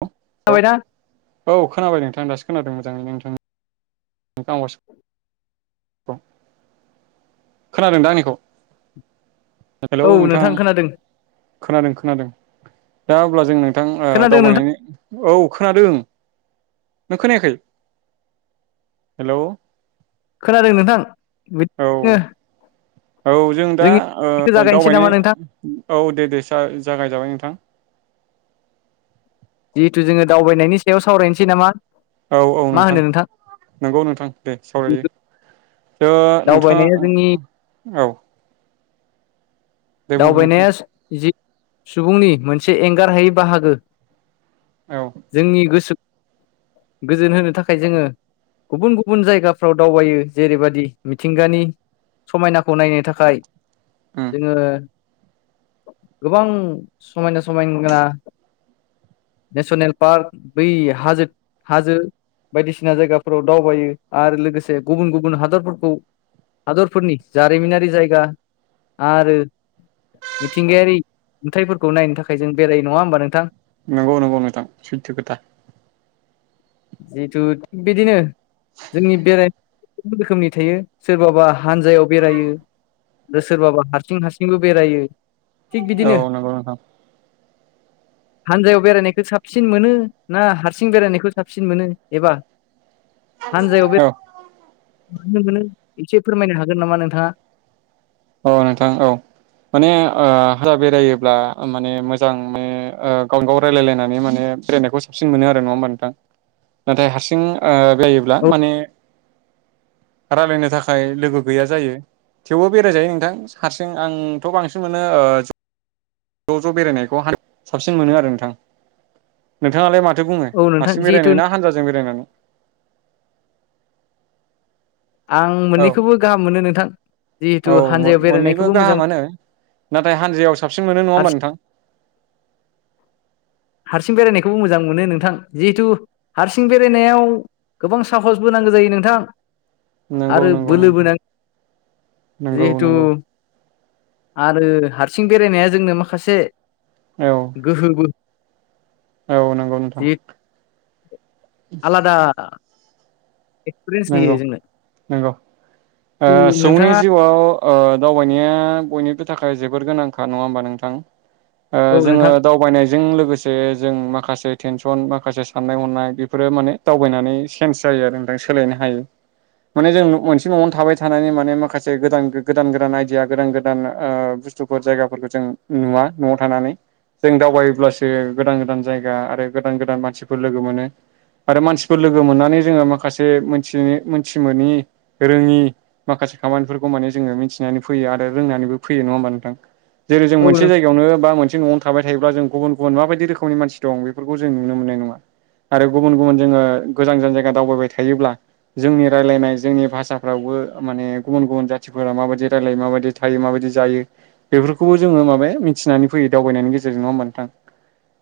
औ [unintelligible] औ खोनाबाय नोंथां दासो खोनादों मोजाङैनो नोंथां। [unintelligible] खोनादों दा आंनिखौ? हेलौ औ नोंथां खोनादों खोनादों खोनादों दा अब्ला जों नों नोंथां ओ खोनादों नोंथां दावबायनायनि औ खोनादों। नों खोनायाखै हेल'। खोनादों नोंथां बिदनो [inaudible] औ जों दा ओ जागायनोसै नामा दावबायनाय नोंथां औ दे दे जा जागायजाबाय नोंथां। जिहेथु जोङो दावबायनायनि सायाव सावरायनोसै नामा? औ औ मा नोंथां होनो नंगौ नोंथां दे सावरायो। थ' दावबायनाया जोंनि नोंथाङा औ। दे बुं नोंथां दावबायनाया जि सुबुंनि मोनसे एंगारहायै बाहागो। औ जोंनि गोसो गोजोन होनो थाखाय जोङो गुबुन गुबुन जायगाफ्राव दावबायो जेरैबायदि मिथिंगानि समायनाखौ नायनो थाखाय उम जोङो गोबां समायना समायना नेसनेल पार्क बै हाजो- हाजो बायदिसिना जायगाफोराव दावबायो आरो लोगोसे गुबुन गुबुन हादरफोरखौ हादरफोरनि जारिमिनारि जायगा आरो मिथिंगायारि नुथायफोरखौ नायनो थाखाय जों बेरायो नङा होमबा नोंथां नंगौ नंगौ नोंथां सैथो खोथा जिथु थिग बिदिनो जोंनि बेरायनाय [unintelligible] रोखोमनि थायो सोरबाबा हानजायाव बेरायो आरो सोरबाबा हारसिं हारसिंबो बेरायो थिग औ बिदिनो नंगौ नोंथां हानजायाव बेरायनायखौ साबसिन मोनो ना हारसिं बेरायनायखौ साबसिन मोनो एबा औ नों एसे फोरमायनो हागोन नामा नोंथाङा औ नोंथां औ माने हा बेरायोब्ला माने मोजां माने गाव गाव रायजलायलायनानै माने बेरायनायखौ साबसिन मोनो आरो नङा होमबा नोंथां नाथाय हारसिं जायोब्ला औ माने रायज्लायनो थाखाय लोगो गैया जायो थेवबो बेरायजायो नोंथां हारसिं आंथ' बांसिन मोनो ज' ज' बेरायनायखौ साबसिन मोनो आरो नोंथां नोंथाङालाय मा माथो बुङो औ नोंथां हारसिं जिहेथु बेरायनाय ना हानजाजों बेरायनानै आं औ मोननैखौबो गाहाम मोनो नोंथां औ जिहेथु हानजायाव मोननैबो बेरायनायखौबो मोजां गाहामानो नाथाय हानजायाव साबसिन मोनो नङा होमबा हारसिं नोंथां हारसिं बेरायनायखौबो मोजां मोनो नोंथां जिहेथु हारसिं बेरायनायाव गोबां साहसबो नांगौ जायो नोंथां नंगौ आरो नंगौ बोलोबो नोंथां नाङो नंगौ जिहेथु नंगौ आरो हारसिं बेरायनाया जोंनो माखासे औ गोहोबो औ नंगौ नोंथां जि आलादा एक्सपिरियेन्स होयो नंगौ जोंनो नंगौ सुबुंनि नोंथाङा जिउआव दावबायनाया बयनिबो थाखाय जोबोर गोनांखा नङा होमबा नोंथां औ जोङो नोंथां दावबायनायजों लोगोसे जों माखासे टेनसन माखासे साननाय हनाय बेफोरो माने दावबायनानै चेन्ज जायो आरो नोंथां सोलायनो हायो माने जों मोनसे न'आवनो थाबाय थानानै माने माखासे गोदान गोदान गोदान आइदिया गोदान गोदान बुस्थुफोर जायगाफोरखौ जों नुवा न'आव थानानै जों दावबायोब्लासो गोदान गोदान जायगा आरो गोदान गोदान मानसिफोर लोगो मोनो आरो मानसिफोर लोगो मोननानै जोङो माखासे थिग‌ मोनथिमोनि रोङि माखासे खामानिफोरखौ माने जोङो मिथिनानै फैयो आरो ओ रोंनानैबो फैयो नङा होमबा नोंथां जेरै जों औ मोनसे नों जायगायावनो बा मोनसे न'आवनो थाबाय थायोब्ला जों गुबुन गुबुन माबायदि रोखोमनि मानसि दं बेफोरखौ जों नुनो मोननाय नङा। आरो गुबुन गुबुन जोङो गोजान गोजान जायगा दावबायबाय थायोब्ला जोंनि रायजलायनाय जोंनि भाषाफ्रावबो माने गुबुन गुबुन जाथिफोरा माबायदि रायलायो माबायदि थायो माबायदि जायो बेफोरखौबो जोङो माने मिथिनानै फैयो दावबायनायनि गेजेरजोंनो नोंथां।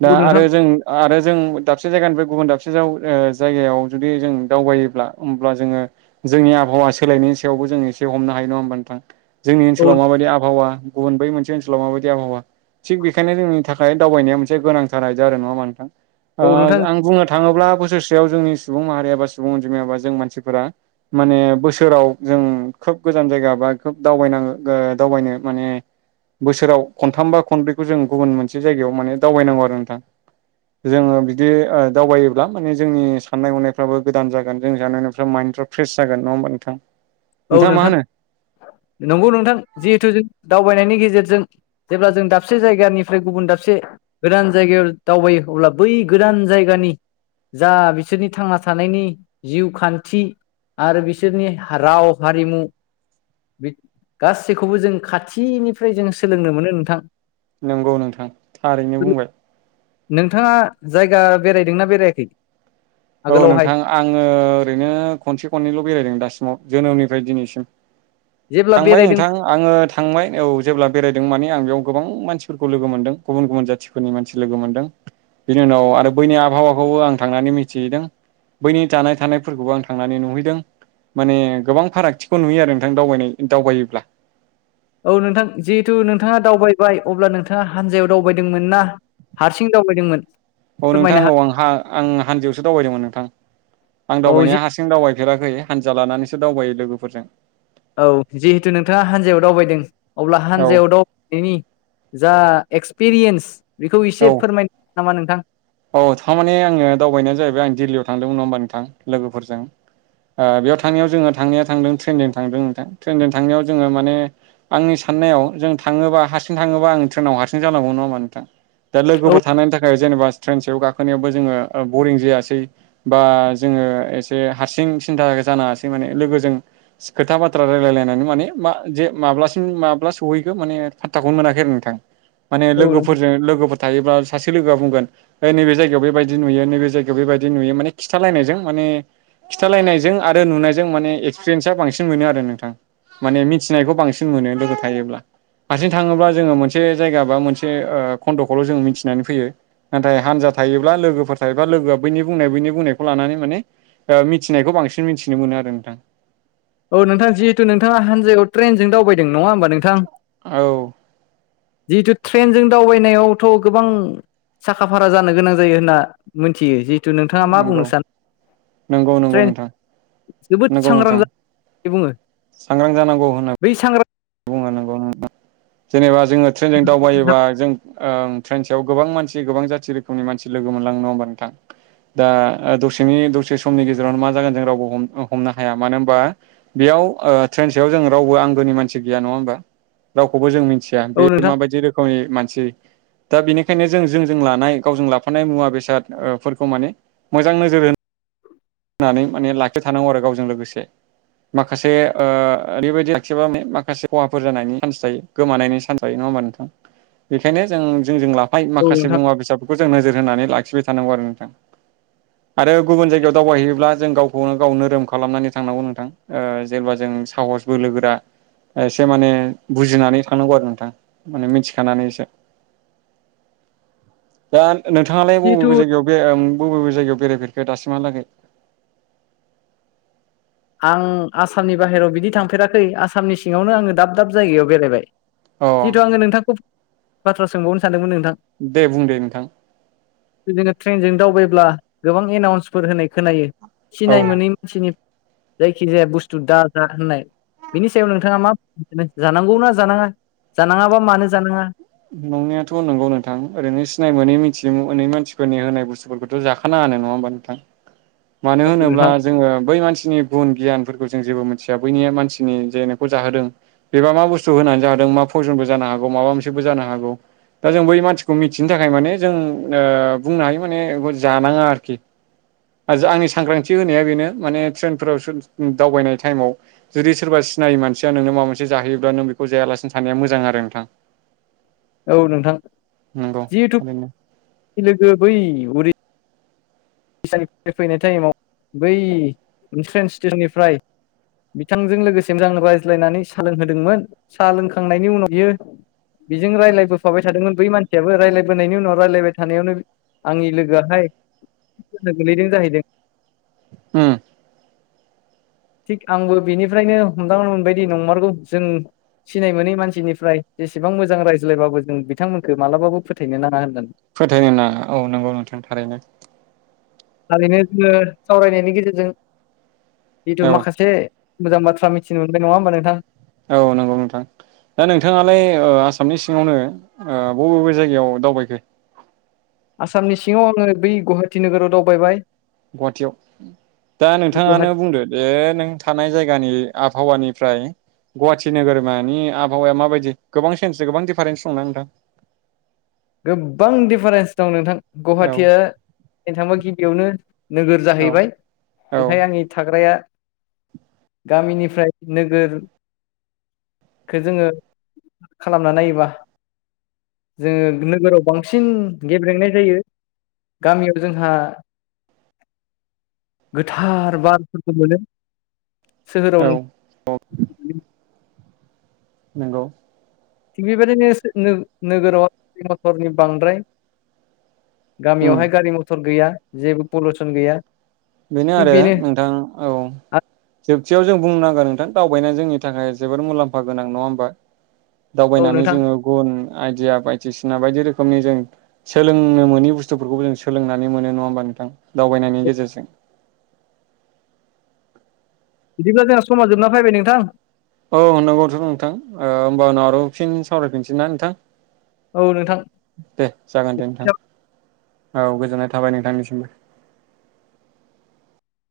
दा औ नोंथां आरो जों आरो जों दाबसे जायगानिफ्राय गुबुन दाबसे जायगायाव जुदि जों दावबायोब्ला होमब्ला जोङो जोंनि आबहावा सोलायनायनि सायावबो जों एसे हमनो हायो नङा होमबा नोंथां? जोंनि औ ओनसोलाव माबादि आबहावा गुबुन बै मोनसे ओनसोलाव माबायदि आबहावा? थिग बेखायनो जोंनि थाखाय दावबायनाया मोनसे गोनांथार आयदा आरो नङा होमब्ला नोंथां? ओ नोंथां आं बुंनो थाङोब्ला बोसोरसेयाव जोंनि सुबुं माहारिय बा सुबुं अनजिमाया बा जों मानसिफोरा माने बोसोराव जों खोब गोजान जायगा बा खोब दावबायनानै ओ दावबायनो माने बोसोराव खनथाम बा खनब्रैखौ जों गुबुन मोनसे जायगायाव माने दावबायनांगौ आरो नोंथां । जोङो बिदि ओ दावबायोब्ला माने जोंनि साननाय हनायफ्राबो गोदान जागोन जों जानायनिफ्राय माइन्दडफ्रा फ्रेस जाग नङा होमबा नोंथां? औ नोंथाङा मा नोंथां होनो नंगौ नोंथां जिहेथु जों दाउ बायनायनि गेजेरजों जेब्ला जों दाबसे जायगानिफ्राय गुबुन दाबसे गोदान जायगायाव दावबायो अब्ला बै गोदान जायगानि जा बिसोरनि थांना थानायनि जिउ खान्थि आरो बिसोरनि राव हारिमु बि गासैखौबो जों खाथिनिफ्राय जों सोलोंनो मोनो नोंथां । नंगौ नोंथां थारैनो बुंबाय नोंथाङा जायगा बेरायदोंना बेरायाखै? औ आगोलावहाय नोंथां आङो ओरैनो खनसे खननैल' बेरायदों दासिमाव जोनोमनि फ्राय दिनैसिम जेब्ला थांबाय बेरायदों नोंथां आङो थांबाय औ जेब्ला बेरायदों माने आं बेयाव गोबां मानसिफोरखौ लोगो मोनदों गुबुन गुबुन जाथिफोरनि मानसि लोगो मोनदों । बिनि उनाव आरो बैनि आबहावाखौबो आं थांनानै मि थिहैदों बैनि थानाय थानायफोरखौबो आं थांनानै नुहैदों। माने गोबां फारागथिखौ नुयो आरो नोंथां दावबायनाय दावबायोब्ला । औ नोंथां जिहेथु नोंथाङा दावबाय बाय अब्ला नोंथाङा हानजायाव दावबायदोंमोन ना हारसिं दावबायदोंमोन? औ नोंथां फोरमायनो औ आं आं हानजोआवसो दावबायदोंमोन नोंथां आं हागोन औ जि दावबायनाया हारसिं दावबाय फेराखै हानजा लानानैसो दावबायो लोगोफोरजों। औ जिहेथु नोंथाङा हानजायाव दावबायदों अब्ला औ हानजायाव दावबायनायनि जा एक्सपिरियेन्स बेखौ औ एसे फोरमायनो नामा नोंथां? औ थारमाने आङो दावबायनायानो जाहैबाय आं दिल्लीयाव थांदोंमोन नङा होमबा नोंथां लोगोफोरजों। ओ बेयाव थांनायाव जोङो थांनाया थांदों ट्रेनजों थांदों नोंथां ट्रेनजों थांनायाव जोङो माने आंनि साननायाव जों थाङोबा हारसिं थाङोबा आं ट्रेनाव हारसिं जानांगौ नङा होमबा नोंथां। दा औ लोगोफोर थानायनि थाखाय जेनेबा याव गाखोनायावबो जोङो बरिं जायासै बा जोङो एसे हारसिं सिन्था जाना आसै माने लोगोजों खोथा बाथ्रा रायलायलायनानै माने मा जे माब्लासिम माब्ला सहैखो मा ने फान्थाखौनो मोनाखै आरो नोंथां माने लोगोफोरजों लोगोफोर थायोब्ला सासे लोगोआ बुंगोन ओ नैबे जगायाव बेबायदि नुयो नैबे जायगायाव बेबायदि नुयो माने खिथालायनायजों माने खिन्थालायनायजों आरो नुनायजों माने एक्सपिरियेन्सा बांसिन मोनो आरो नोंथां । माने मिथिनायखौ बांसिन मोनो लोगो थायोब्ला। हारसिं थाङोब्ला जोङो मोनसे जायगा बा मोनसे खन्द'खौल' जों मिथिनानै फैयो । नाथाय हानजा थायोब्ला लोगोफोर थायोबा लोगोआ बैनि बुंनाय बैनि बुंनायखौ लानानै माने मिथिनायखौ बांसिन बांसिन मिथिनो मोनो आरो नोंथां। औ नोंथां जिहेथु नोंथाङा हानजायाव ट्रेनजों दावबायदों नङा होमबा नोंथां औ जिहेथु ट्रेनजों दावबायनायावथ' गोबां साखा फारा जानो गोनां जायो होनना मिथियो जि नोंथाङा मा बुंनो नंगौ सानो नंगौ नंगौ ट्रेन नोंथां जोबोद नंगौ सांग्रां नोंथां जानानै बुङो सांग्रां जानांगौ होनो बै सांग्रां जेनेबा जोङो ट्रेनजों दावबायोबा जों ट्रेन सायाव गोबां मानसि गोबां जाथि रोखोमनि मानसि लोगो मोनलांनोङ होमबा नोंथां दा दसेनि दसे समनि गेजेरावनो मा जागोन जों रावबो हमनो हाया मानो होनबा बेयाव ट्रेन सआव जों रावबो आंनिानसि गैया नङा होमबा औ नोंथां दा बेनिखायनो जों जोंजों लानाय गावजों लाफानाय मुवा बेसादफोरखौ माने मोजां नोजोर होनो होननानै माने लाखि थानांगौ आरो गावजों लोगोसे माखासे ओरैबायदि एखेबा माखासे खहाफोर जानायनि चान्स थायो गोमानायनि चान्स थायो नङा नङा होमा नोंथां बेनिखायनो जों जों ला औ माखासे नोंथां मुवा बेसादफोरखौ जों नोजोर होनानै लाखिबाय थानांगौ आरो नोंथां आरो गुब जायायाव दावबायहैयोब्ला जों गावखौनो गाव नोरोम खालामनानै थांनांगौ नोंथां जेबब्ला जों साहस बोलोोगोरा एसे माने बुजिनानै थांनांगौ आरो नोंथां माने मिथिखानानै एसे दा नोंथाङालाय जिहेथु बबेबे जायगायाव बबे बबे जायगायाव बेरायफेरखो दासिमहालागै आं आसामनि बाहेरायाव बिदि थांफेराखै आसामनि सिङावनो आङो दाब दाब जायगायाव बेरायबाय अ जिहेथु आङो नोंथांखौ बाथ्रा सोंबावनो सानदोंमोन दे बुं दे नोंथां जोङो ट्रेनजों दावबायब्ला गोबां एनाउन्सफोर होनाय खोनायो औ सिनाय मोनै मानसिनि जायखि जाया बुस्थु दा जा होननाय बिनि सायाव नोंथाङा मा जानांगौना जानाङा जानाङाबा मानो जानाङा नंनायाथ' नंगौ नोंथां ओरैनो सिनाय मोनै मिथिनो मोनै मानसिफोरनि होनाय बुस्थुफोरखौथ' जाखानाङ नङा होनबा नोंथां मानो औ होनोब्ला नोंथां जोङो बै मानसिनि गुन गियानफोरखौ जों जेबो मोन मानसिया बैनि मानसिनि जे नोंखौ जाहोदों बेबा मा बुस्थु होनानै जाहो मा पयजनबो जानो हौ मा मोनसे जानो हागौ दा जों बै मानसिखौ मिथिनो थाखाय माने जों बुंनो हायो माने जानाङा आरोखि आरो आंनि सांग्रांथि होनाया बेनो माने ट्रेनफोराव दावबायनाय टाइमाव जुदि सोरबा सिनायै मानसिया नोंनो माबा मोनसे जाहोयोब्ला नों बेखौ जायालासिनो साना मोजां आरो नोंथां औ नोंथां नंगौ जिहेथु थारैनो लोगो बै उरै सफ्राय फैनाय टाइमाव बै मोनसे ट्रेन स्टेसननिफ्राय बिथांजों लोगोसे आंनो रायज्लायनानै साहा लोंहोदोंमोन साहा लोंखांनायनि उनाव बियो बेजों रायज्लायबोफाबाय थादोंमोन बै मानसियाबो राय्लायबोनायनि उनाव रायजलायबाय थानायावनो आंनि लोगोआहाय गोलैदों जाहैदों [inaudible] थिग आंबो बेनिफ्रायनो हमदां मोनबायदि नंमारगौ जों सिनाय मोनै मानसिनिफ्राय जेसेबां मोजां रायज्लायबाबो जों बिथांमोनखौ मालाबाबो फोथायनो नाङा होननानै फोथायनो ना औ नंगौ नोंथां थारैनो ओरैनो जोङो सावरायनायनि गेजेरजों जिथु औ माखासे मोजां बाथ्रा मिथिनो मोनबाय नङा होमबा नोंथां औ नंगौ नोंथां दा नोंथाङालाय आसामनि सिङावनो बबे बबे जायगायाव दावबायखो आसामनि सिङाव आङो बै गुवाहाटि नोगोराव दावबाय गुवाहाटियाव दा नोंथाङानो गुवाहाटि बुंदो जे नों थानाय जायगानि आबहावानिफ्राय गुवाहाटि नोगोरमानि आबहावाया माबायदि गोबां सेन्स गोबां दिफारेन्स दंना नोंथां गोबां दिडफारेन्स दं नोंथां। औ गुवाहाटिया नो थांबा गिबियावनो नोगोर औ जाहैबाय औ ओंखाय आंनि थाग्राया गामिनिफ्राय नोगोर जोङो खालामना नायोबा जोङो नोगोराव बांसिन गेब्लेंनाय जायो गामियाव जोंहा गोथार बारफोरखौ मोनो सोहोराव औ औ नंगौ थिग बेबायदिनो नोगोराव गारि मथरनि बांद्राय उम गामियावहाय गारि मथर गैया जेबो पलिउसन गैया बेनो आरो नोंथां औ आ- जोबथियाव जों बुंनो नांगा नोंथां दावबायनाया जोंनि थाखाय जोबोद मुलाम्फा गोनां नङा होमबा औ दावबायनानै नोंथां जोङो गुन आइदिया बायदिसिना बायदि रोखोम रोखोमनि जों सोलोंनो मोनि बुस्थुफोरखौबो जों सोलोंनानै मोनो नङा होमबा नोंथां दावबायनायनि गेजेरजों बिदिब्ला जोंना समा जोबना फैबाय नोंथां औ होननांगौथ' नोंथां होमब उनाव आरो फिन सावरायफिनसै ना नोंथां औ नोंथां दे जागोन दे नोंथां औ गोजोननाय थाबाय नोंथांनिसिमबो।